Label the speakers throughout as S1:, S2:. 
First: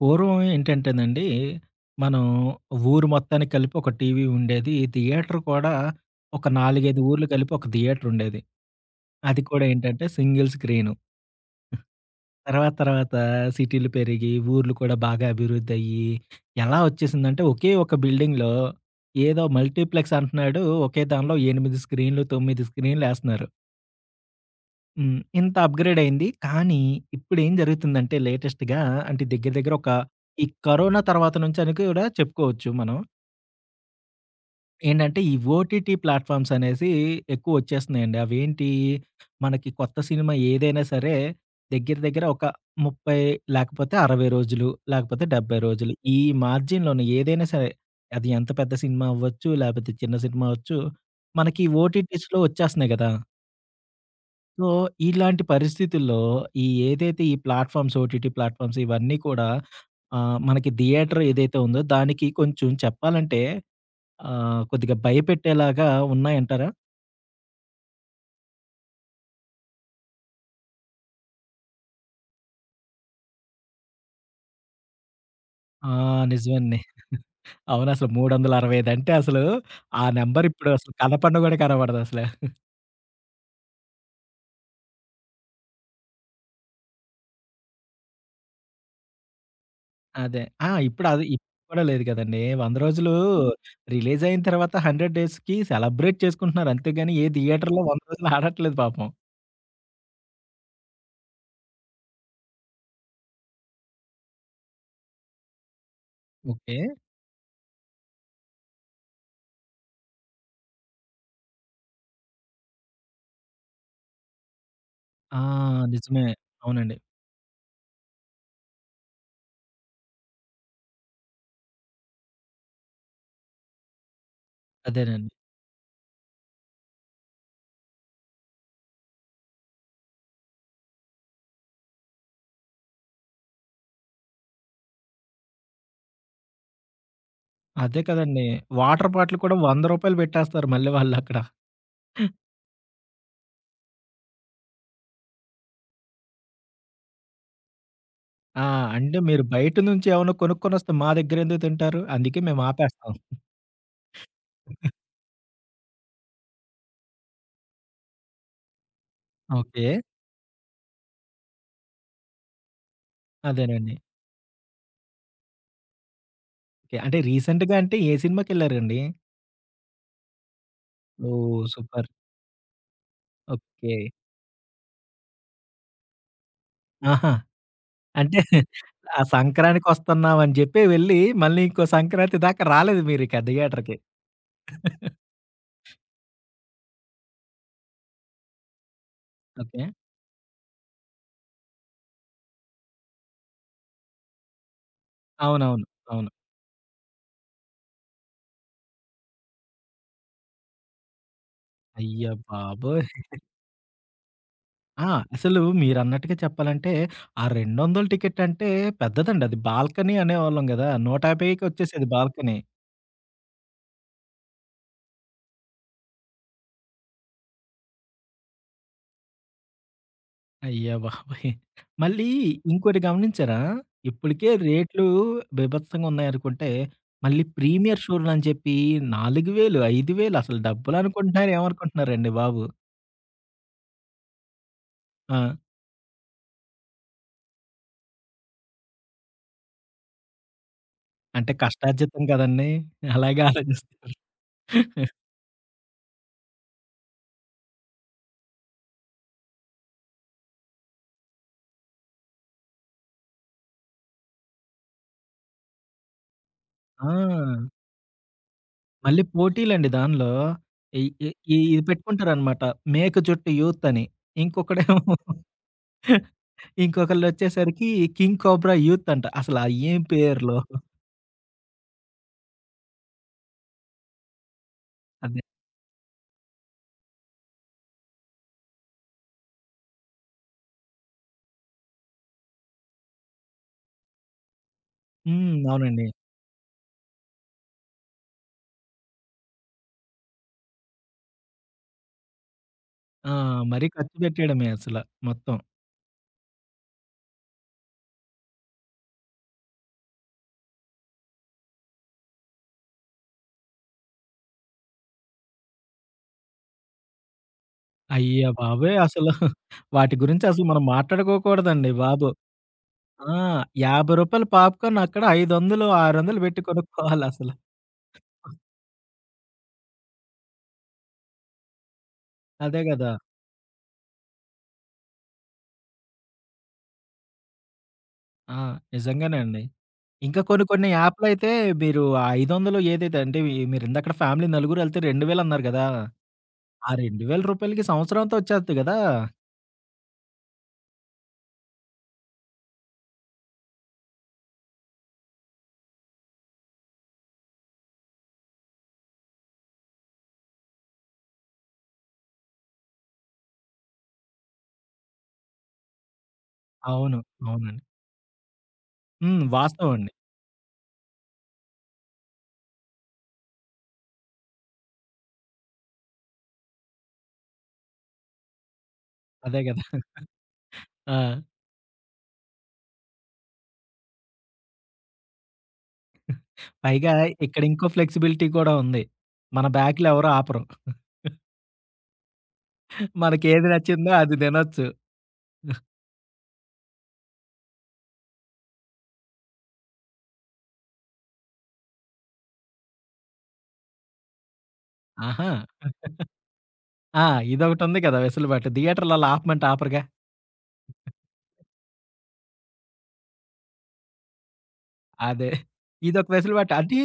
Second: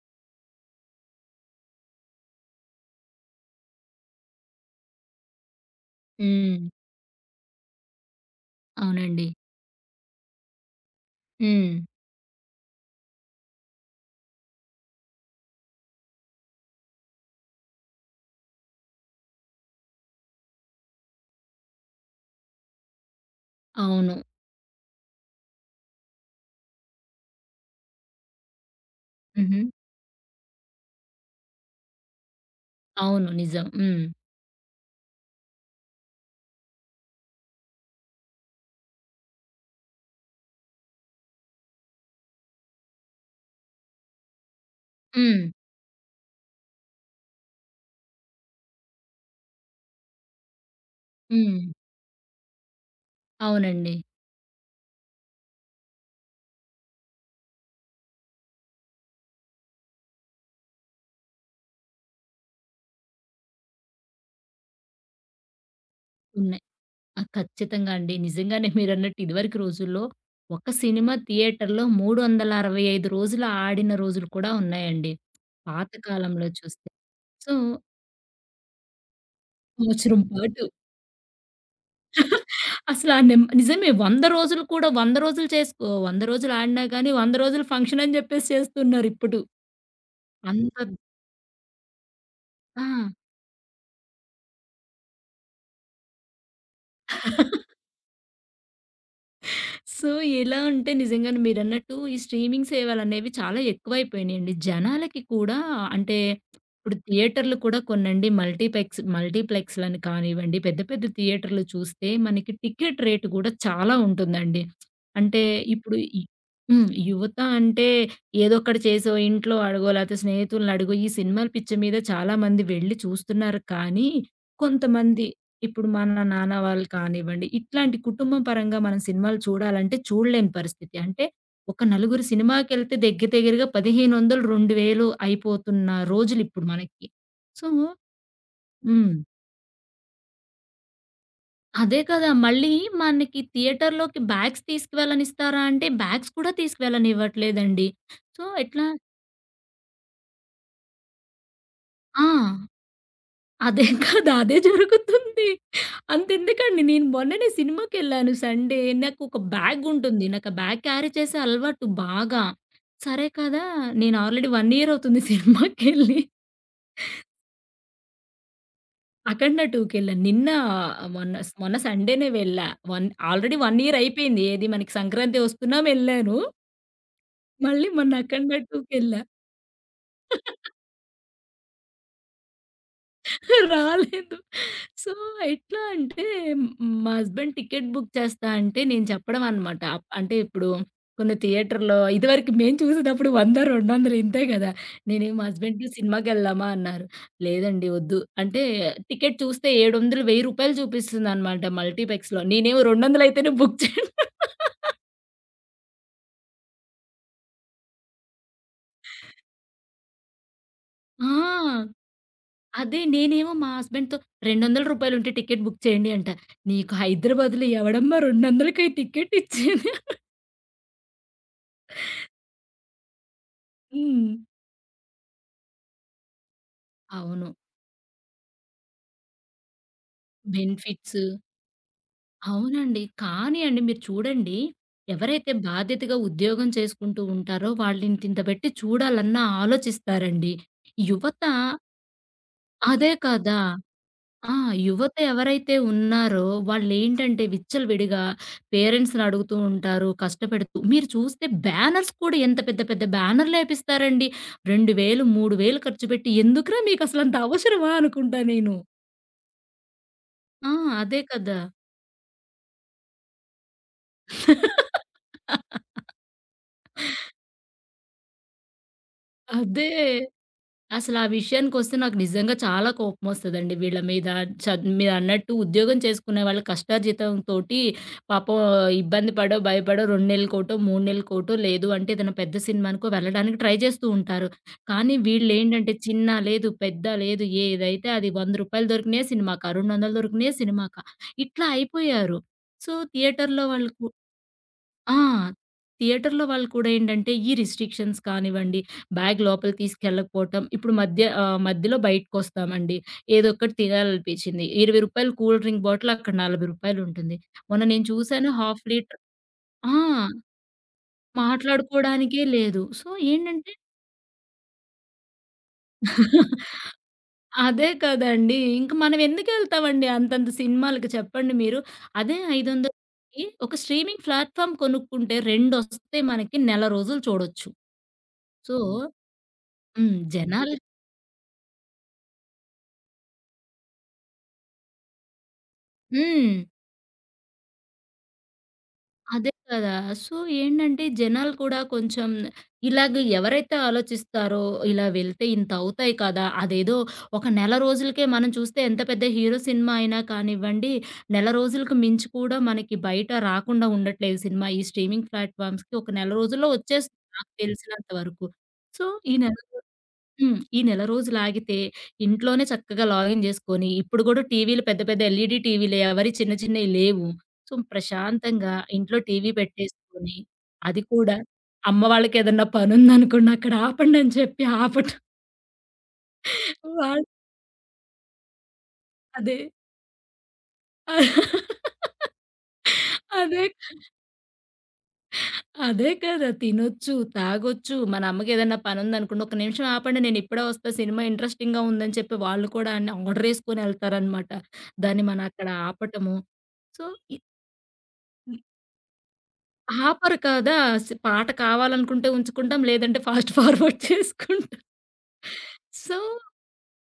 S1: పూర్వం ఏంటంటేనండి, మనం ఊరు మొత్తానికి కలిపి ఒక టీవీ ఉండేది. థియేటర్ కూడా ఒక
S2: హ్మ్.
S1: 4, 5 ఊర్లు కలిపి ఒక థియేటర్ ఉండేది.
S2: అవునండి.
S1: అది కూడా ఏంటంటే సింగిల్ స్క్రీను.
S2: హ్మ్.
S1: తర్వాత తర్వాత సిటీలు పెరిగి, ఊర్లు కూడా బాగా అభివృద్ధి అయ్యి, ఎలా వచ్చేసిందంటే ఒకే ఒక బిల్డింగ్‌లో ఏదో మల్టీప్లెక్స్ అంటున్నాడు. ఒకే దానిలో 8 స్క్రీన్‌లు, 9 స్క్రీన్‌లు ఎస్తన్నారు.
S2: అవును.
S1: హ్మ్. ఇంత అప్‌గ్రేడ్ అయింది. కానీ ఇప్పుడేం జరుగుతుందంటే లేటెస్ట్‌గా అంటే దగ్గర
S2: హుహు.
S1: దగ్గర ఒక ఈ కరోనా తర్వాత నుంచి అని కూడా చెప్పుకోవచ్చు మనం.
S2: అవును. నిజం. హ్మ్.
S1: ఏంటంటే ఈ ఓటీటీ ప్లాట్‌ఫార్మ్స్ అనేసి ఎక్కువొచ్చేస్తున్నాయండి. అవేంటి మనకి కొత్త సినిమా ఏదైనా సరే దగ్గర దగ్గర ఒక 30 లేకపోతే 60 రోజులు, లేకపోతే
S2: హ్మ్.
S1: 70 రోజులు ఈ మార్జిన్‌లోనే ఏదైనా సరే అది ఎంత పెద్ద సినిమా అవ్వచ్చు, లేకపోతే చిన్న సినిమా అవ్వచ్చు, మనకి
S2: హ్మ్.
S1: ఓటీటీస్‌లో వచ్చేస్తున్నాయి గదా!
S2: అవునండి.
S1: సో, ఇలాంటి పరిస్థితుల్లో ఈ ఏదైతే ఈ ప్లాట్‌ఫార్మ్స్ ఓటీటీ ప్లాట్‌ఫార్మ్స్ ఇవన్నీ కూడా ఆహ్, మనకి థియేటర్ ఏదైతే ఉందో దానికి కొంచెం చెప్పాలంటే ఆహ్, కొద్దిగా భయపెట్టేలాగా
S2: ఉన్నాయి.
S1: ఉన్నాయంటారా?
S2: ఆ! ఖచ్చితంగా అండి. నిజంగానే మీరన్నట్టు ఇదివరకు రోజుల్లో ఒక సినిమా థియేటర్‌లో 365 రోజులు ఆడిన రోజులు కూడా ఉన్నాయండి.
S1: ఆ!
S2: పాత కాలంలో
S1: నిజమండి.
S2: చూస్తే. సో,
S1: అవును. అసలు 365 అంటే అసలు ఆ
S2: సంవత్సరం
S1: నంబర్
S2: పాటు
S1: ఇప్పుడు అసలు కనపడను కూడా కనపడదసల.
S2: అసలు ఆ నెం నిజమే 100 రోజులు కూడా 100 రోజులు చేసుకో 100 రోజులు ఆడినా గాని 100 రోజులు ఫంక్షన్ అని జెప్పేసి చేస్తున్నారు ఇప్పుడు.
S1: అదే. ఆ!
S2: అంత
S1: ఇప్పుడు అది ఇప్పుడు కూడా లేదు కదండీ. 100
S2: ఆ!
S1: రోజులు రిలీజ్ అయిన తర్వాత 100 డేస్‌కి సెలబ్రేట్ చేసుకుంటున్నారు. అంతేగాని ఏ థియేటర్‌లో 100 రోజులు ఆడట్లేదు పాపం.
S2: సో, ఎలా అంటే నిజంగానే మీరన్నట్టు ఈ స్ట్రీమింగ్ సేవలనేవి చాలా ఎక్కువైపోయినియండి. జనాలకి కూడా అంటే
S1: ఓకే.
S2: ఇప్పుడు థియేటర్‌లు కూడా కొన్నండి మల్టీప్లెక్స్‌లని కానివ్వండి, పెద్ద పెద్ద థియేటర్‌లు చూస్తే మనకి టికెట్ రేట్ గూడా చాలా ఉంటుందండి.
S1: ఆ!
S2: అంటే ఇప్పుడు ఈ
S1: నిజమే.
S2: హ్మ్.
S1: అవునండి.
S2: యువత అంటే ఏదో ఒకటి చేసో, ఇంట్లో అడగో, లేతే స్నేహితుల్ని అడుగో, ఈ సినిమాల పిచ్చి మీద చాలా మంది వెళ్లి చూస్తున్నారు కానీ కొంతమంది
S1: అదేనండి.
S2: ఇప్పుడు మన నాన్న వాళ్ళు కానివ్వండి, ఇట్లాంటి కుటుంబం పరంగా మనం సినిమాలు చూడాలంటే చూడలేని పరిస్థితి. అంటే ఒక నలుగురు సినిమాకెళ్తే దగ్గర దగ్గరగా 1500, 2000 అయిపోతున్న రోజులిప్పుడు మనకి. సో
S1: అదే కదండీ. వాటర్
S2: హ్మ్.
S1: బాటిల్ కూడా రూ. 100 పెట్టేస్తారు మళ్ళీ వాళ్ళక్కడ.
S2: అదే కదా! మళ్ళీ మనకి థియేటర్‌లోకి బ్యాగ్స్ తీసుకువెళ్ళనిస్తారా అంటే బ్యాగ్స్ కూడా తీసుకువెళ్ళనివ్వట్లేదండి. సో
S1: ఆ!
S2: ఎట్లా
S1: అంటే మీరు బయట నుంచి ఏమన్నా కొనుక్కొనొస్తే మా దగ్గరెందుకు తింటారు?
S2: ఆ!
S1: అందుకే మేము ఆపేస్తాం.
S2: అదే కాదు. అదే జరుగుతుంది. అంతెందుకండి నేను మొన్ననే సినిమాకెళ్ళాను సండే. నాకొక
S1: ఓకే.
S2: బ్యాగుంటుంది. నాకు ఆ బ్యాగ్ క్యారీ చేసే అలవాటు బాగా. సరే కదా!
S1: అదేనండి.
S2: నేను ఆల్రెడీ 1 ఇయర్ అవుతుంది సినిమాకెళ్ళి.
S1: ఓకే. అంటే రీసెంట్‌గా అంటే ఏ సినిమాకెళ్లారండి?
S2: 'అఖండ 2'కెళ్ళాను. నిన్న మొన్న
S1: ఓహ్!
S2: మొన్న
S1: సూపర్.
S2: సండేనే వెళ్ళా. One already 1
S1: okay.
S2: ఇయర్ అయిపోయింది. ఏది మనకి సంక్రాంతి వస్తున్నా వెళ్ళాను.
S1: ఆహా!
S2: మళ్ళీ మొన్న
S1: అంటే
S2: 'అఖండ
S1: ఆ
S2: 2'కెళ్ళా.
S1: సంక్రాంతికొస్తున్నాం అని జెప్పి వెళ్లి మళ్ళీ ఇంకో సంక్రాంతి దాకా రాలేదు మీరిక థియేటర్‌కి.
S2: రాలేదు. సో, ఎట్లా అంటే మ్, మా హస్బెండ్ టికెట్ బుక్ చేస్తా అంటే నేను చెప్పడం అనమాట.
S1: ఓకే.
S2: అంటే ఇప్పుడు కొన్ని థియేటర్‌లో ఇదివరకు మేము చూసేటప్పుడు 100, 200 ఇంతే కదా! నేను మా
S1: అవునవును.
S2: హస్బెండ్‌కి
S1: అవును.
S2: సినిమాకెళ్దామా అన్నారు. లేదండి వద్దు. అంటే టికెట్ చూస్తే 700, రూ. 1000 చూపిస్తుందనమాట
S1: అయ్య
S2: మల్టీప్లెక్స్‌లో. నేనేమో
S1: బాబోయ్!
S2: 200 అయితేనే బుక్ చేయను.
S1: ఆ! అసలు మీరన్నట్టుగా చెప్పాలంటే, ఆ 200 టికెట్ అంటే పెద్దదండి. అది బాల్కనీ అనేవాళ్ళం గదా!
S2: ఆ!
S1: 150కి వచ్చేసేది బాల్కనీ.
S2: అదే నేనేమో మా హస్బెండ్‌తో "రూ. 200 ఉంటే టికెట్ బుక్ చేయండి" అంట. "నీకు హైదరాబాద్‌లో ఎవడమ్మా 200కి టికెట్ ఇచ్చేది".
S1: అయ్య బాబోయ్! మళ్ళీ ఇంకోటి గమనించారా?
S2: హ్మ్.
S1: ఇప్పటికే రేట్లు బీభత్సంగా ఉన్నాయనుకుంటే, మళ్ళీ
S2: అవును.
S1: ప్రీమియర్ షోలు అని చెప్పి 4000, 5000 అసలు
S2: బెనిఫిట్స్.
S1: డబ్బులనుకుంటున్నారు ఏమనుకుంటున్నారండి బాబు.
S2: అవునండి. కానీ అండి మీరు చూడండి, ఎవరైతే
S1: ఆ!
S2: బాధ్యతగా ఉద్యోగం చేసుకుంటూ ఉంటారో వాళ్ళింతింత పెట్టి చూడాలన్నా ఆలోచిస్తారండి. యువత.
S1: అంటే కష్టార్జితం కదండీ!
S2: అదే
S1: అలాగే
S2: కదా!
S1: ఆలోచిస్తారు.
S2: ఆ! యువత ఎవరైతే ఉన్నారో వాళ్ళేంటంటే విచ్చలవిడిగా పేరెంట్స్‌ని అడుగుతూ ఉంటారు, కష్టపెడుతూ మీరు చూస్తే బ్యానర్స్ కూడా ఎంత పెద్ద పెద్ద బ్యానర్‌లేపిస్తారండి. 2000, 3000 ఖర్చుపెట్టి ఎందుకురా
S1: ఆ!
S2: మీకసలంత అవసరమా అనుకుంటా నేను.
S1: మళ్ళీ పోటీలండి దానిలో.
S2: ఆ!
S1: ఈ
S2: అదే
S1: ఈ ఈ
S2: కదా!
S1: ఇది పెట్టుకుంటారనమాట. మేక జుట్టు యూత్ అని. ఇంకొకడేమో ఇంకొకళ్ళొచ్చేసరికి కింగ్ కోబ్రా యూత్ అంట. అసలా
S2: అదే.
S1: ఏం పేర్లో.
S2: అసలా విషయానికొస్తే నాకు నిజంగా చాలా కోపమొస్తదండి వీళ్ళ మీద.
S1: అదే.
S2: మీరన్నట్టు ఉద్యోగం చేసుకునే వాళ్ళు కష్టార్జితంతోటి పాపం ఇబ్బంది పడో, భయపడో 2 నెలలకోటో, 3 నెలలకోటో లేదు అంటే ఏదైనా పెద్ద సినిమానికో వెళ్ళడానికి ట్రై చేస్తూ ఉంటారు. కానీ
S1: హ్మ్.
S2: వీళ్ళేంటంటే
S1: అవునండి.
S2: చిన్న లేదు, పెద్ద లేదు ఏదైతే అది రూ. 100 దొరికినయే సినిమాకా, 200 దొరికినయే సినిమాకా ఇట్లా అయిపోయారు. సో,
S1: ఆ!
S2: థియేటర్‌లో
S1: మరీ
S2: వాళ్ళు కు
S1: ఖర్చు పెట్టేయడమే అసల
S2: ఆ!
S1: మొత్తం.
S2: థియేటర్‌లో వాళ్ళు కూడా ఏంటంటే, ఈ రిస్ట్రిక్షన్స్ కానివ్వండి, బ్యాగ్ లోపల తీసుకెళ్ళకపోవటం, ఇప్పుడు మధ్యలో బయటకొస్తామండి. ఏదో ఒకటి తినాలనిపించింది. రూ. 20 కూల్ డ్రింక్ బాటిల్ అక్కడ రూ. 40 ఉంటుంది. మొన్న నేను
S1: అయ్య
S2: చూసాను హాఫ్
S1: బాబోయ్!
S2: లీటర్.
S1: అసలు
S2: ఆ!
S1: వాటి గురించి అసలు మనం మాట్లాడుకోకూడదండి బాబు.
S2: మాట్లాడుకోవడానికే లేదు. సో,
S1: ఆ! రూ.
S2: ఏంటంటే.
S1: 50 పాప్‌కార్న్ అక్కడ 500, 600 పెట్టి కొనుక్కోవాలసల.
S2: అదే కదండీ! ఇంక మనం ఎందుకెళ్తామండి అంతంత సినిమాలకి చెప్పండి మీరు. అదే
S1: అదే గదా!
S2: 500కి ఒక స్ట్రీమింగ్ ప్లాట్‌ఫార్మ్ కొనుక్కుంటే రెండొస్తే మనకి నెల రోజులు చూడొచ్చు.
S1: ఆ!
S2: సో
S1: నిజంగానే అండి.
S2: హ్మ్.
S1: ఇంకా కొన్ని
S2: జనాలు.
S1: కొన్ని యాప్‌లయితే మీరు ఆ 500 ఏదైతే అంటే వి మీరిందాకడ ఫ్యామిలీ నలుగురెళ్తే 2000 అన్నారు గదా!
S2: హ్మ్.
S1: ఆ రూ. 2000కి సంవత్సరంతో వచ్చేస్తది గదా!
S2: అదే కదా! సో, ఏంటంటే జనాలు కూడా కొంచెం ఇలాగ ఎవరైతే ఆలోచిస్తారో, ఇలా వెళ్తే ఇంత అవుతాయి కదా! అదేదో ఒక నెల రోజులకే మనం చూస్తే ఎంత పెద్ద హీరో సినిమా అయినా కానివ్వండి, నెల రోజులకు మించి కూడా మనకి బయట రాకుండా ఉండట్లేదు సినిమా. ఈ స్ట్రీమింగ్ ప్లాట్‌ఫార్మ్స్‌కి ఒక నెల రోజుల్లో
S1: అవును.
S2: వచ్చేస్తుంది నాకు
S1: అవునండి.
S2: తెలిసినంత వరకు. సో, ఈ
S1: హ్మ్.
S2: నెల
S1: వాస్తవం అండి.
S2: హ్మ్. ఈ నెల రోజులాగితే ఇంట్లోనే చక్కగా లాగిన్ జేసుకొని, ఇప్పుడు గూడా టీవీలు పెద్ద పెద్ద ఎల్‌ఈడీ టీవీలే ఎవరి చిన్న చిన్నయి లేవు. సో, ప్రశాంతంగా ఇంట్లో టీవీ
S1: అదే గదా!
S2: పెట్టేసుకొని, అది
S1: ఆ!
S2: కూడా అమ్మ వాళ్ళకేదన్నా పనుందనుకోండి అక్కడ ఆపండని చెప్పి ఆపటం.
S1: పైగా
S2: వాళ్
S1: ఇక్కడ ఇంకో ఫ్లెక్సిబిలిటీ కూడా ఉంది.
S2: అదే.
S1: మన బ్యాక్‌లో ఎవరు ఆపరు.
S2: అదే.
S1: మనకేది నచ్చిందో అది తినొచ్చు.
S2: అదే కదా! తినొచ్చు, తాగొచ్చు. మన అమ్మకేదన్నా పనుందనుకోండి, "ఒక్క నిమిషం ఆపండి నేనిప్పుడే వస్తా సినిమా ఇంట్రెస్టింగ్‌గా ఉందని" చెప్పి వాళ్ళు కూడా అన్ని ఆర్డరేసుకొనెళ్తారనమాట. దాన్ని మనం
S1: ఆహా!
S2: అక్కడ ఆపటము. సో,
S1: ఆ!
S2: ఇ
S1: ఇదొకటుంది కదా! వెసులుబాటు. థియేటర్‌లలో ఆపమంటే ఆపరుగా.
S2: ఆపరు కదా! పాట కావాలనుకుంటే ఉంచుకుంటాం. లేదంటే ఫాస్ట్ ఫార్వర్డ్ చేసుకుంటాం.
S1: అదే.
S2: సో
S1: ఇదొక వెసులుబాటు. అంటే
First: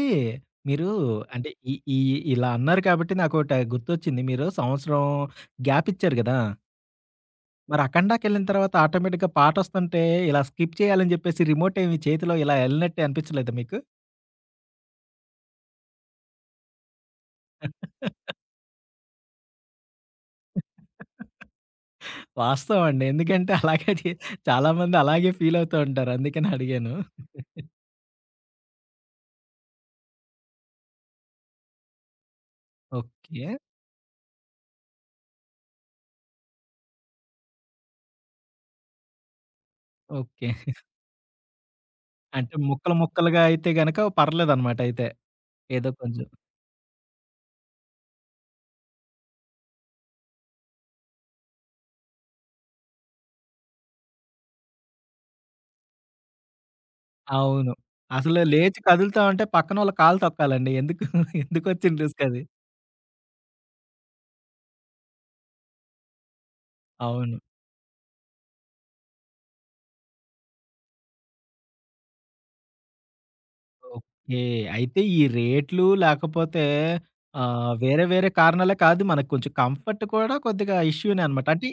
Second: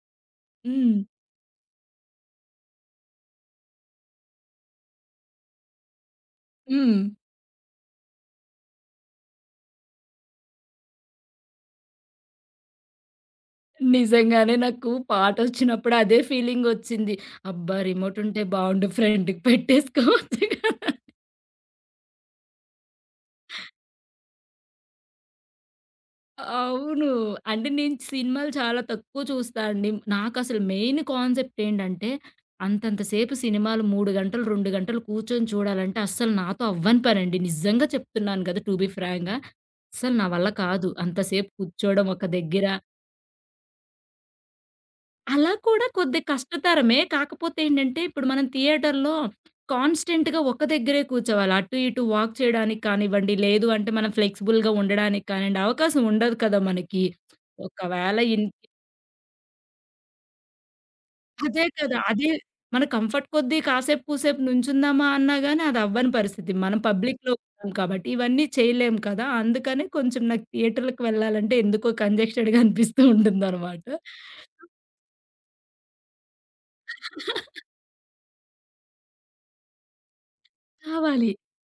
S1: మీరు
S2: హ్మ్.
S1: అంటే ఈ ఈ ఇలా అన్నారు కాబట్టి నాకోట గుర్తొచ్చింది. మీరు సంవత్సరం గ్యాప్ ఇచ్చారు గదా!
S2: హ్మ్.
S1: మరి 'అఖండా'కెళ్ళిన తర్వాత ఆటోమేటిక్‌గా పాటొస్తుంటే ఇలా స్కిప్ చేయాలని జెప్పేసి రిమోట్ ఏమి చేతిలో ఇలా ఎళ్ళినట్టు అనిపించలేదా మీకు?
S2: నిజంగానే నాకు పాటొచ్చినప్పుడు అదే ఫీలింగొచ్చింది. అబ్బా! రిమోట్ ఉంటే బావుండు ఫ్రెండ్‌కి పెట్టేసుకోవచ్చు కదా!
S1: వాస్తవం అండి. ఎందుకంటే అలాగే చే చాలామంది అలాగే ఫీల్ అవుతూ ఉంటారు. అందుకని అడిగాను.
S2: అవును. అంటే నేను సినిమాలు చాలా తక్కువ చూస్తా అండి. నాకసలు మెయిన్ కాన్సెప్ట్ ఏంటంటే, అంతంత సేపు
S1: ఓకే.
S2: సినిమాలు 3 గంటలు, 2 గంటలు కూర్చొని చూడాలంటే అస్సలు నాతో అవ్వని పనండి. నిజంగా చెప్తున్నాను కదా! టు బీ ఫ్రాంక్‌గా అస్సలు నా వల్ల
S1: ఓకే.
S2: కాదు. అంతసేపు కూర్చోవడం ఒక
S1: అంటే
S2: దగ్గర.
S1: ముక్కలు ముక్కలుగా అయితే గనక పర్లేదనమాట అయితే.
S2: అలా కూడా
S1: ఏదో
S2: కొద్దిగా
S1: కొంచెం
S2: కష్టతరమే. కాకపోతే ఏంటంటే, ఇప్పుడు మనం థియేటర్‌లో కాన్స్టెంట్‌గా ఒక్క దగ్గరే కూర్చోవాలి. అటు ఇటు వాక్ చేయడానికి కానివ్వండి, లేదు అంటే మనం ఫ్లెక్సిబుల్‌గా ఉండడానికి కానివ్వండి, అవకాశం ఉండదు కదా మనకి.
S1: అవును.
S2: ఒకవేళ
S1: అసలు
S2: ఇన్
S1: లేచి కదులుతామంటే పక్కనోళ్ళ కాళ్ళు తొక్కాలండి. ఎందుకు
S2: అదే
S1: ఎందుకొచ్చిన
S2: కదా!
S1: రిస్క్
S2: అదే
S1: అది.
S2: మన కంఫర్ట్ కొద్దీ కాసేపు, కూసేపు నుంచుందామా అన్నా గాని అది అవ్వని పరిస్థితి. మనం పబ్లిక్‌లో
S1: అవును.
S2: ఉన్నాం కాబట్టి ఇవన్నీ చేయలేం కదా! అందుకనే కొంచెం నాకు థియేటర్‌లకి వెళ్ళాలంటే ఎందుకో కంజెస్టెడ్‌గా అనిపిస్తూ ఉంటుందనమాట.
S1: ఓకే. అయితే ఈ రేట్లు లేకపోతే ఆహ్, వేరే వేరే కారణాలే కాదు మనకు కొంచెం కంఫర్ట్ కూడా కొద్దిగా ఇష్యూనే
S2: కావాలి.
S1: అనమాట. అంటే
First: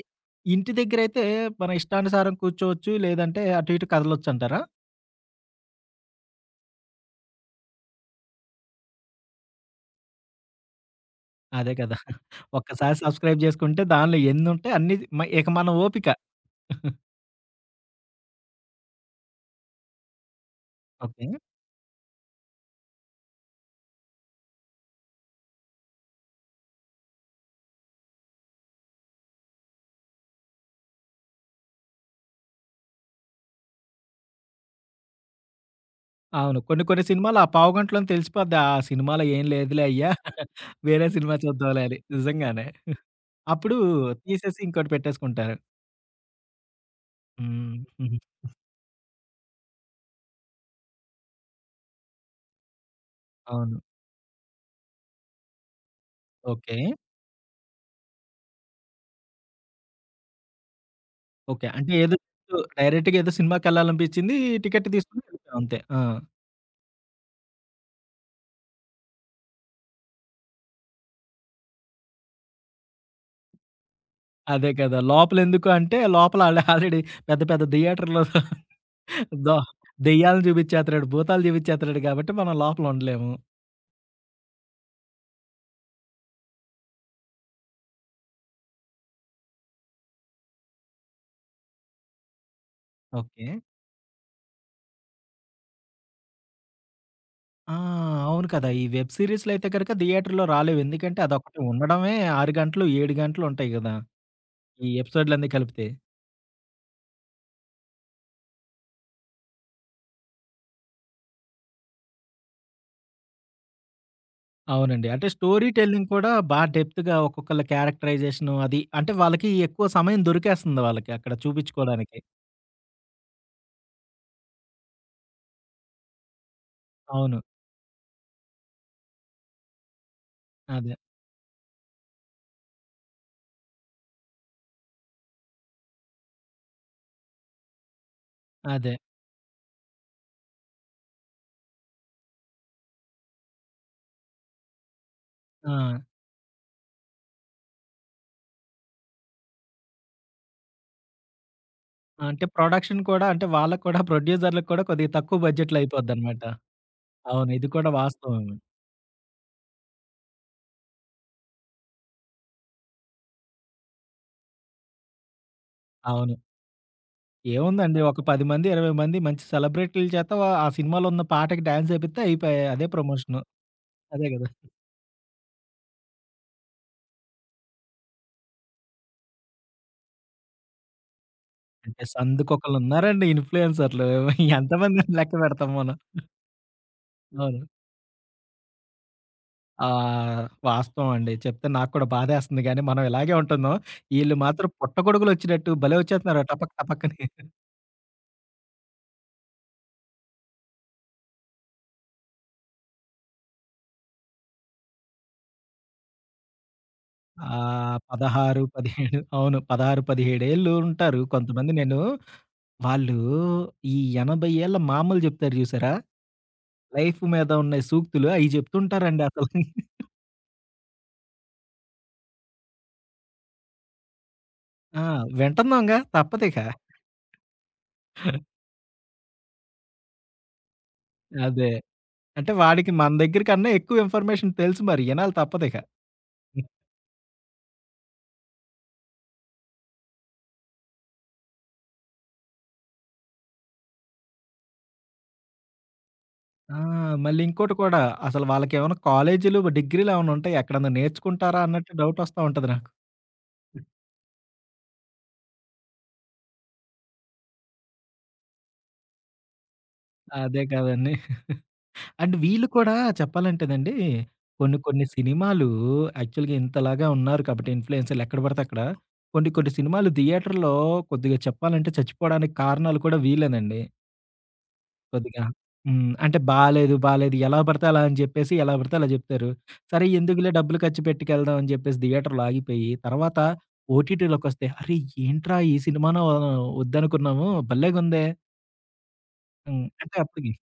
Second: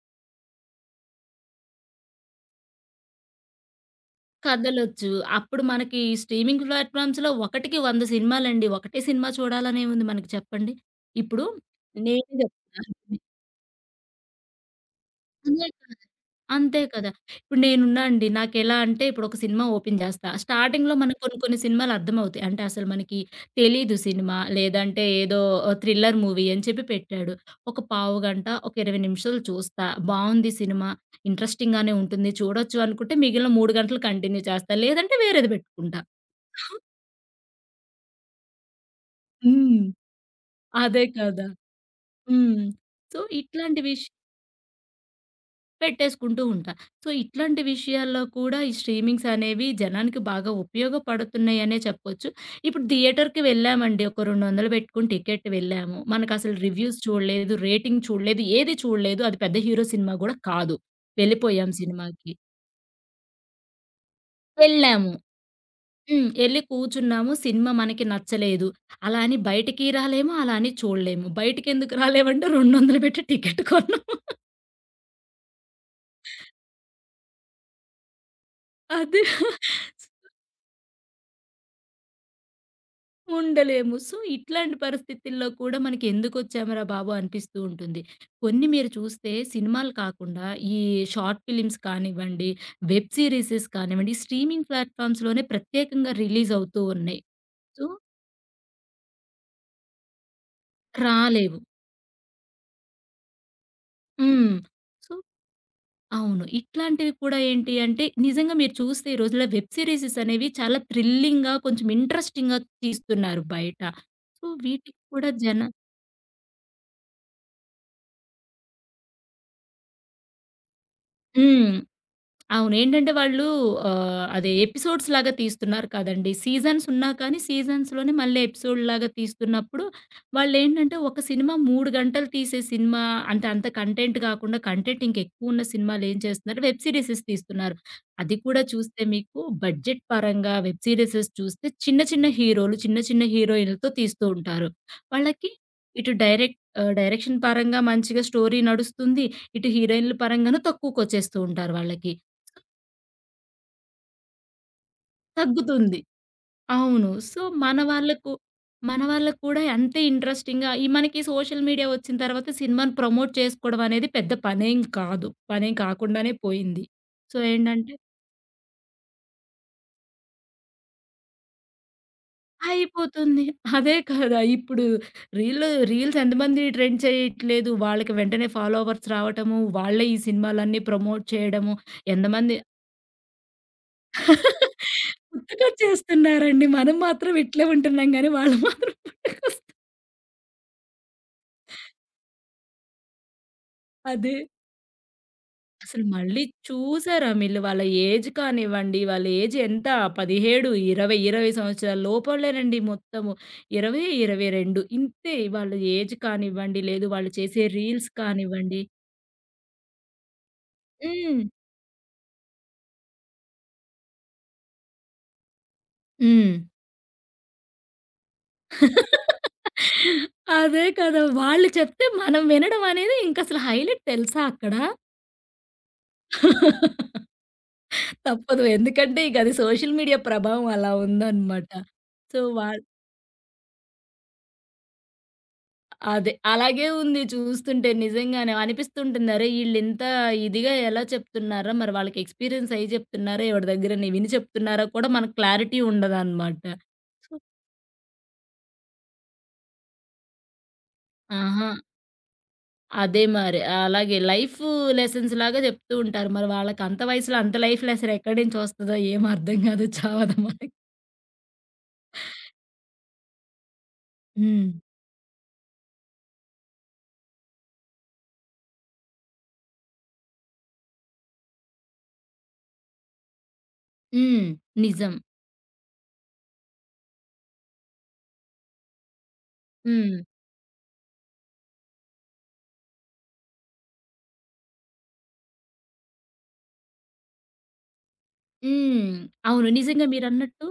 S1: ఇంటి దగ్గరైతే మన ఇష్టానుసారం కూర్చోవచ్చు. లేదంటే అటు ఇటు కదలొచ్చంటారా?
S2: కదలొచ్చు. అప్పుడు మనకి స్ట్రీమింగ్ ప్లాట్‌ఫార్మ్స్‌లో ఒకటికి 100 సినిమాలండి. ఒకటే సినిమా చూడాలనేముంది మనకి చెప్పండి? ఇప్పుడు
S1: అదే కదా!
S2: నేనే చెప్తున్నా.
S1: ఒక్కసారి సబ్‌స్క్రైబ్ చేసుకుంటే దానిలో ఎన్నుంటాయి అన్నీ మ ఇక
S2: అదే
S1: మన
S2: కదా!
S1: ఓపిక.
S2: అంతే కదా! ఇప్పుడు నేనున్నా అండి. నాకెలా అంటే ఇప్పుడు ఒక సినిమా ఓపెన్ జేస్తా. స్టార్టింగ్‌లో మనకు
S1: ఓకే.
S2: కొన్ని కొన్ని సినిమాలు అర్థమవుతాయి. అంటే అసలు మనకి తెలీదు సినిమా. లేదంటే ఏదో థ్రిల్లర్ మూవీ అని చెప్పి పెట్టాడు. ఒక పావుగంట, ఒక 20 నిమిషాలు చూస్తా. బావుంది సినిమా. ఇంట్రెస్టింగ్‌గానే ఉంటుంది. చూడొచ్చు అనుకుంటే మిగిలిన 3 గంటలు కంటిన్యూ చేస్తా. లేదంటే వేరేది పెట్టుకుంటా.
S1: అవును. కొన్ని కొన్ని సినిమాలు ఆ పావుగంటలోనే తెలిసిపోద్ది. ఆ సినిమాలో ఏం లేదులే
S2: హ్మ్.
S1: అయ్యా.
S2: అదే
S1: వేరే సినిమా
S2: కదా!
S1: చూద్దాంలే అని.
S2: హ్మ్.
S1: నిజంగానే.
S2: సో,
S1: అప్పుడు
S2: ఇట్లాంటి విష్
S1: తీసేసి ఇంకోటి పెట్టేసుకుంటారు.
S2: పెట్టేసుకుంటూ ఉంటా. సో, ఇట్లాంటి
S1: హ్మ్. హుహు.
S2: విషయాల్లో కూడా ఈ స్ట్రీమింగ్స్ అనేవి జనానికి బాగా ఉపయోగపడుతున్నాయనే చెప్పొచ్చు. ఇప్పుడు థియేటర్‌కి
S1: అవును.
S2: వెళ్ళామండి. ఒక 200 పెట్టుకొని టికెట్ వెళ్ళాము. మనకసలు
S1: ఓకే.
S2: రివ్యూస్ చూడలేదు, రేటింగ్ చూడలేదు, ఏది చూడలేదు. అది పెద్ద హీరో సినిమా గూడా కాదు.
S1: ఓకే.
S2: వెళ్ళిపోయాం
S1: అంటే ఏదో
S2: సినిమాకి.
S1: డైరెక్ట్‌గా ఏదో సినిమాకెళ్ళాలనిపించింది. టికెట్
S2: వెళ్ళాము.
S1: తీసుకొని వెళ్ళిపోయాం అంతే. ఆ!
S2: హ్మ్. ఎళ్లి కూర్చున్నాము. సినిమా మనకి నచ్చలేదు. అలా అని బయటికి రాలేము. అలా అని చూడలేము. బయటికెందుకు రాలేమంటే 200 పెట్టి టికెట్ కొన్నాము.
S1: అదే కదా! లోపలెందుకు అంటే లోపల ఆల్రెడీ పెద్ద పెద్ద థియేటర్‌లో
S2: అది.
S1: దో దెయ్యాలను చూపించేత్తన్నాడు. భూతాలు చూపించేత్తన్నాడు కాబట్టి మనం లోపల ఉండలేము.
S2: ఉండలేము. సో, ఇట్లాంటి పరిస్థితుల్లో కూడా మనకి ఎందుకొచ్చామురా బాబు! అనిపిస్తూ ఉంటుంది. కొన్ని మీరు చూస్తే సినిమాలు కాకుండా ఈ షార్ట్ ఫిలిమ్స్ కానివ్వండి, వెబ్
S1: ఓకే.
S2: సీరీసెస్ కానివ్వండి, స్ట్రీమింగ్ ప్లాట్‌ఫామ్స్‌లోనే ప్రత్యేకంగా రిలీజ్ అవుతూ ఉన్నాయి.
S1: ఆ!
S2: సో,
S1: అవును కదా! ఈ వెబ్ సీరీస్‌లు అయితే గనుక థియేటర్‌లో రాలేవు. ఎందుకంటే
S2: రాలేవు.
S1: అదొకటి ఉండడమే 6 గంటలు, 7 గంటలు ఉంటాయి గదా!
S2: హ్మ్.
S1: ఈ
S2: సో
S1: ఎపిసోడ్‌లన్నీ కలిపితే.
S2: అవును. ఇట్లాంటివి కూడా ఏంటి అంటే నిజంగా మీరు చూస్తే ఈ రోజుల్లో వెబ్ సీరీసెస్ అనేవి చాలా థ్రిల్లింగ్‌గా కొంచెం ఇంట్రెస్టింగ్‌గా తీస్తున్నారు బయట. సో, వీటికి
S1: అవునండి. అంటే
S2: కూడా జన
S1: స్టోరీ టెల్లింగ్ కూడా బా డెప్త్‌గా ఒక్కొక్కళ్ళ క్యారెక్టరైజేషను అది అంటే వాళ్ళకి ఎక్కువ సమయం దొరికేస్తుంది వాళ్ళకి అక్కడ
S2: హ్మ్.
S1: చూపిచ్చుకోడానికి.
S2: అవును. ఏంటంటే వాళ్ళు అదే ఎపిసోడ్స్ లాగా తీస్తున్నారు కదండీ! సీజన్స్ ఉన్నా
S1: అవును.
S2: కానీ సీజన్స్‌లోనే మళ్ళీ ఎపిసోడ్‌లాగా తీస్తున్నప్పుడు
S1: అదే.
S2: వాళ్ళేంటంటే ఒక సినిమా 3 గంటలు తీసే సినిమా అంటే అంత కంటెంట్ గాకుండా కంటెంట్ ఇంకెక్కువున్న సినిమాలేం చేస్తున్నారు వెబ్ సీరీసెస్ తీస్తున్నారు. అది కూడా
S1: అదే.
S2: చూస్తే మీకు బడ్జెట్ పరంగా వెబ్ సీరీసెస్ చూస్తే చిన్న చిన్న హీరోలు, చిన్న చిన్న హీరోయిన్‌లతో తీస్తూ ఉంటారు. వాళ్ళకి
S1: ఆ!
S2: ఇటు డైరెక్షన్ పరంగా మంచిగా స్టోరీ నడుస్తుంది. ఇటు హీరోయిన్‌ల పరంగాను తక్కువకొచ్చేస్తూ ఉంటారు వాళ్ళకి.
S1: అంటే ప్రొడక్షన్ కూడా అంటే వాళ్ళకి కూడా ప్రొడ్యూసర్‌లకి కూడా కొద్దిగా తక్కువ బడ్జెట్‌లో
S2: తగ్గుతుంది.
S1: అయిపోద్దనమాట.
S2: అవును. సో,
S1: అవును. ఇది
S2: మన
S1: కూడా
S2: వాళ్ళకు
S1: వాస్తవమే.
S2: మన వాళ్ళకి కూడా అంతే ఇంట్రెస్టింగ్‌గా ఈ మనకి సోషల్ మీడియా వచ్చిన తర్వాత సినిమాని ప్రమోట్ చేసుకోవడం అనేది పెద్ద పనేం కాదు. పనేం కాకుండానే
S1: అవును.
S2: పోయింది. సో, ఏంటంటే
S1: ఏముందండి ఒక 10 మంది, 20 మంది మంచి సెలబ్రిటీల చేత ఆ సినిమాలో ఉన్న పాటకి డాన్స్ ఏపిత్తే అయిపాయే. అదే ప్రమోషను.
S2: అయిపోతుంది. అదే
S1: అదే
S2: కదా!
S1: గదా!
S2: ఇప్పుడు రీల్స్ ఎంతమంది ట్రెండ్ చేయట్లేదు. వాళ్ళకి వెంటనే ఫాలోవర్స్ రావటము, వాళ్ళే ఈ సినిమాలన్నీ ప్రమోట్ చేయడము,
S1: అంటే
S2: ఎంతమంది.
S1: సందుకొకళ్ళున్నారండి ఇన్‌ఫ్లుయెన్సర్‌లు ఎంతమందిని లెక్క పెడతాం మనం.
S2: పుట్టుకొచ్చేస్తున్నారండి. మనం మాత్రం
S1: అవును.
S2: ఇట్లే ఉంటున్నాం గానీ, వాళ్ళు మాత్రం
S1: ఆ! వాస్తవం అండి. చెప్తే నాకు కూడా బాధేస్తుంది గానీ, మనం ఇలాగే ఉంటున్నాం.
S2: అదే.
S1: ఈళ్ళు మాత్రం పుట్టగొడుగులొచ్చినట్టు భలే
S2: అసలు మళ్ళీ
S1: వచ్చేస్తున్నారు టపక్ టపక్కని.
S2: చూసారా వీళ్ళు వాళ్ళ ఏజ్ కానివ్వండి, వాళ్ళ ఏజ్ ఎంత 17, 20, 20 సంవత్సరాల లోపలేనండి మొత్తము. 20, 22 ఇంతే వాళ్ళ ఏజ్ కానివ్వండి, లేదు వాళ్ళు చేసే
S1: ఆహ్,
S2: రీల్స్
S1: 16,
S2: కానివ్వండి.
S1: 17 అవును. 16, 17 ఏళ్ళు ఉంటారు.
S2: హ్మ్.
S1: కొంతమంది నేను వాళ్ళు ఈ 80 ఏళ్ల మామలు చెప్తారు చూసారా?
S2: హ్మ్.
S1: లైఫ్ మీద ఉన్న సూక్తులు అయి చెప్తుంటారండి అసలు.
S2: అదే కదా! వాళ్ళు చెప్తే మనం వినడం అనేది ఇంకసలు హైలైట్ తెలుసా అక్కడ.
S1: ఆ! వింటున్నాంగా తప్పదిక.
S2: తప్పదు. ఎందుకంటే ఇక అది సోషల్ మీడియా ప్రభావం అలా
S1: అదే.
S2: ఉందనమాట. సో,
S1: అంటే
S2: వా
S1: వాడికి మన దగ్గర కన్నా ఎక్కువ ఇన్ఫర్మేషన్ తెలుసు మరి. ఇనాలి తప్పదిక.
S2: అదే. అలాగే ఉంది చూస్తుంటే నిజంగానే. అనిపిస్తుంటుంది అరే! ఈళ్ళింత ఇదిగా ఎలా చెప్తున్నారా? మరి వాళ్ళకి ఎక్స్‌పీరియన్స్ అయ్యి చెప్తున్నారా? ఎవడి దగ్గరని విని చెప్తున్నారా కూడా మనకు క్లారిటీ ఉండదనమాట.
S1: ఆ!
S2: సో
S1: మళ్ళీ ఇంకోటి కూడా అసలు వాళ్ళకేమైనా కాలేజీలు, డిగ్రీలు ఏమైనా ఉంటాయా? ఎక్కడన్నా నేర్చుకుంటారా
S2: ఆహా!
S1: అన్నట్టు డౌటొస్తా ఉంటది నాకు.
S2: అదే మరి. అలాగే లైఫ్ లెసన్స్ లాగా చెప్తూ ఉంటారు. మరి వాళ్ళకి అంత వయసులో అంత లైఫ్ లెసన్ ఎక్కడి నుంచి వస్తదో ఏం అర్థం కాదు చావదు
S1: అదే
S2: మనకి.
S1: కదండీ. అండ్ వీళ్ళు కూడా చెప్పాలంటేనండి
S2: హ్మ్.
S1: కొన్ని కొన్ని సినిమాలు యాక్చువల్‌గా ఇంతలాగా ఉన్నారు కాబట్టి ఇన్‌ఫ్లుయెన్సర్‌లు ఎక్కడ పడితే అక్కడ. కొన్ని కొన్ని సినిమాలు థియేటర్‌లో కొద్దిగా చెప్పాలంటే చచ్చిపోవడానికి కారణాలు కూడా వీళ్ళేనండి.
S2: హ్మ్. నిజం.
S1: కొద్దిగా. హ్మ్. అంటే బాలేదు, బాలేదు ఎలా పడితే అలా అని జెప్పేసి, ఎలా పడితే అలా జెప్తారు. సరే
S2: హ్మ్.
S1: ఎందుకులే డబ్బులు ఖర్చు పెట్టుకెళ్దాం అని జెప్పేసి థియేటర్‌లో ఆగిపోయి, తర్వాత ఓటీటీలోకొస్తే అరే! ఏంట్రా ఈ సినిమాను వద్దనుకున్నాము భలేగుందే!
S2: హ్మ్. అవును.
S1: హ్మ్.
S2: నిజంగా
S1: అంటే అప్పటికి
S2: మీరన్నట్టు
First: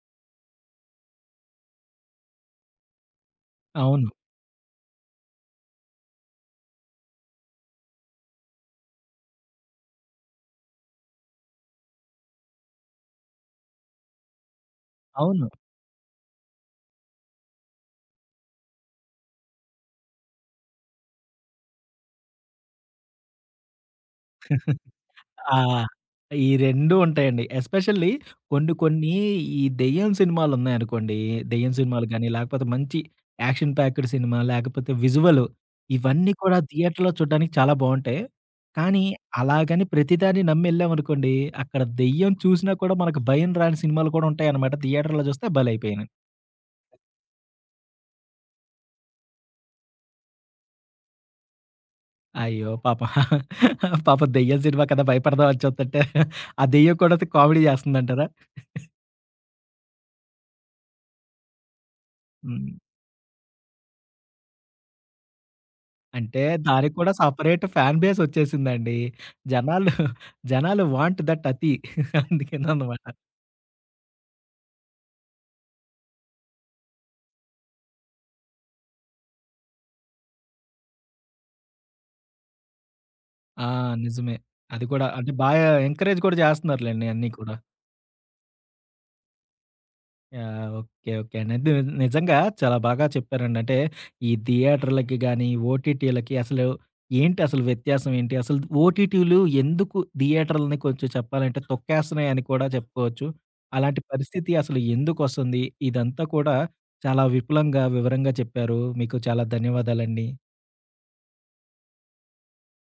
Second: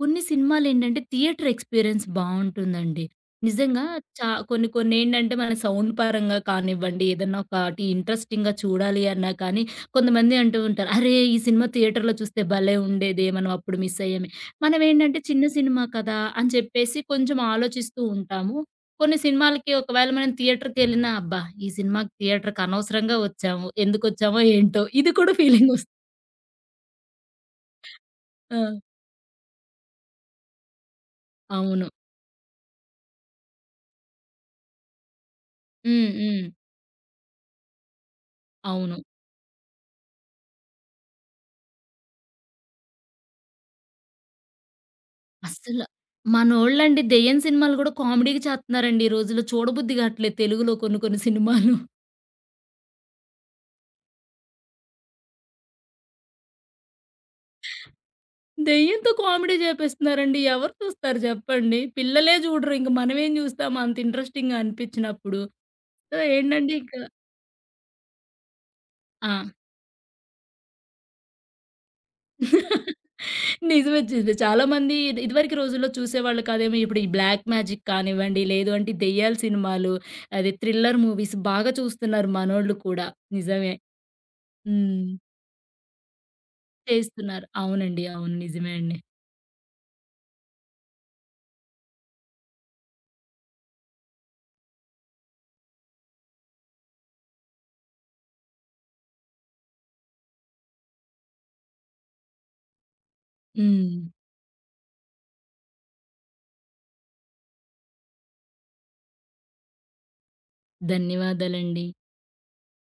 S2: కొన్ని సినిమాలేంటంటే థియేటర్ ఎక్స్‌పీరియన్స్ బావుంటుందండి. నిజంగా
S1: అవును.
S2: కొన్ని కొన్నేంటంటే మన సౌండ్ పరంగా కానివ్వండి, ఏదన్నా ఒకటి ఇంట్రెస్టింగ్‌గా చూడాలి అన్నా కానీ కొంతమంది అంటూ ఉంటారు, "అరే! ఈ సినిమా థియేటర్‌లో చూస్తే భలే ఉండేదే! మనం అప్పుడు మిస్ అయ్యామే." మనమేంటంటే చిన్న
S1: అవును.
S2: సినిమా కదా అని చెప్పేసి కొంచెం ఆలోచిస్తూ ఉంటాము. కొన్ని సినిమాలకి ఒకవేళ మనం థియేటర్‌కెళ్ళినా, అబ్బా! ఈ సినిమాకి థియేటర్‌కి అనవసరంగా వచ్చాము. ఎందుకొచ్చామో ఏంటో! ఇది కూడా
S1: ఆ!
S2: ఫీలింగొస్
S1: ఈ 2 ఉంటాయండి. ఎస్పెషల్లీ
S2: ఆ!
S1: కొన్ని కొన్ని ఈ దెయ్యం సినిమాలున్నాయనుకోండి. దెయ్యం
S2: అవును.
S1: సినిమాలు గాని, లేకపోతే మంచి యాక్షన్ ప్యాక్డ్ సినిమా, లేకపోతే విజువల్
S2: హ్మ్.
S1: ఇవన్నీ
S2: హ్మ్.
S1: కూడా థియేటర్‌లో చూడడానికి చాలా బావుంటాయి.
S2: అవును.
S1: కానీ అలాగని ప్రతిదాన్ని నమ్మెళ్ళామనుకోండి, అక్కడ దెయ్యం చూసినా కూడా మనకు భయం రాని సినిమాలు కూడా ఉంటాయన్నమాట. థియేటర్‌లో చూస్తే
S2: అస్సల
S1: బలైపోయాను.
S2: మనోళ్ళండి దెయ్యం సినిమాలు గూడా కామెడీకి చేత్తన్నారండి ఈ రోజుల్లో. చూడబుద్ధి గాట్లేదు తెలుగులో కొన్ని కొన్ని సినిమాలు.
S1: అయ్యో! పాపం పాపం దెయ్యం సినిమా కదా! భయపడదాం అని చూస్తుంటే ఆ దెయ్యం కూడా కామెడీ చేస్తుందంటారా?
S2: దెయ్యంతో కామెడీ జేపిస్తున్నారండి. ఎవరు చూస్తారు జెప్పండి? పిల్లలే
S1: హ్మ్.
S2: జూడరు. ఇంక మనమేం జూస్తాం అంత ఇంట్రెస్టింగ్‌గా అనిపిచ్చినప్పుడు. సో,
S1: అంటే
S2: ఏంటంటే ఇంక.
S1: దానికి కూడా సెపరేట్ ఫ్యాన్ బేస్ వచ్చేసిందండి.
S2: ఆ!
S1: జనాలు, జనాలు వాంట్ దట్ అతి. అందుకేనన్నమాట.
S2: నిజమే. నిజమే. చాలా మంది ఇది ఇదివరకు రోజుల్లో చూసేవాళ్ళు కాదేమో. ఇప్పుడు ఈ బ్లాక్ మ్యాజిక్ కానివ్వండి, లేదు అంటే దెయ్యాల సినిమాలు, అది థ్రిల్లర్ మూవీస్ బాగా చూస్తున్నారు మనోళ్ళు కూడా.
S1: ఆ!
S2: నిజమే.
S1: నిజమే. అది కూడా
S2: హ్మ్.
S1: అంటే బాగా ఎంకరేజ్ కూడా చేస్తున్నారులెండి అన్నీ
S2: చేస్తున్నారు.
S1: కూడా.
S2: అవునండి. అవును. నిజమే అండి.
S1: యాహ్! ఓకే. ఓకే అండి. అది నిజంగా చాలా బాగా చెప్పారండి. అంటే ఈ థియేటర్‌లకి గాని, ఓటీటీలకి అసలు ఏంటి అసలు వ్యత్యాసం ఏంటి? అసలు ఓటీటీలు ఎందుకు థియేటర్‌లని కొంచెం చెప్పాలంటే తొక్కేస్తున్నాయని కూడా చెప్పుకోవచ్చు. అలాంటి
S2: హ్మ్.
S1: పరిస్థితి అసలు ఎందుకొస్తుంది? ఇదంతా కూడా చాలా విపులంగా, వివరంగా చెప్పారు. మీకు చాలా ధన్యవాదాలండి.
S2: ధన్యవాదాలండి.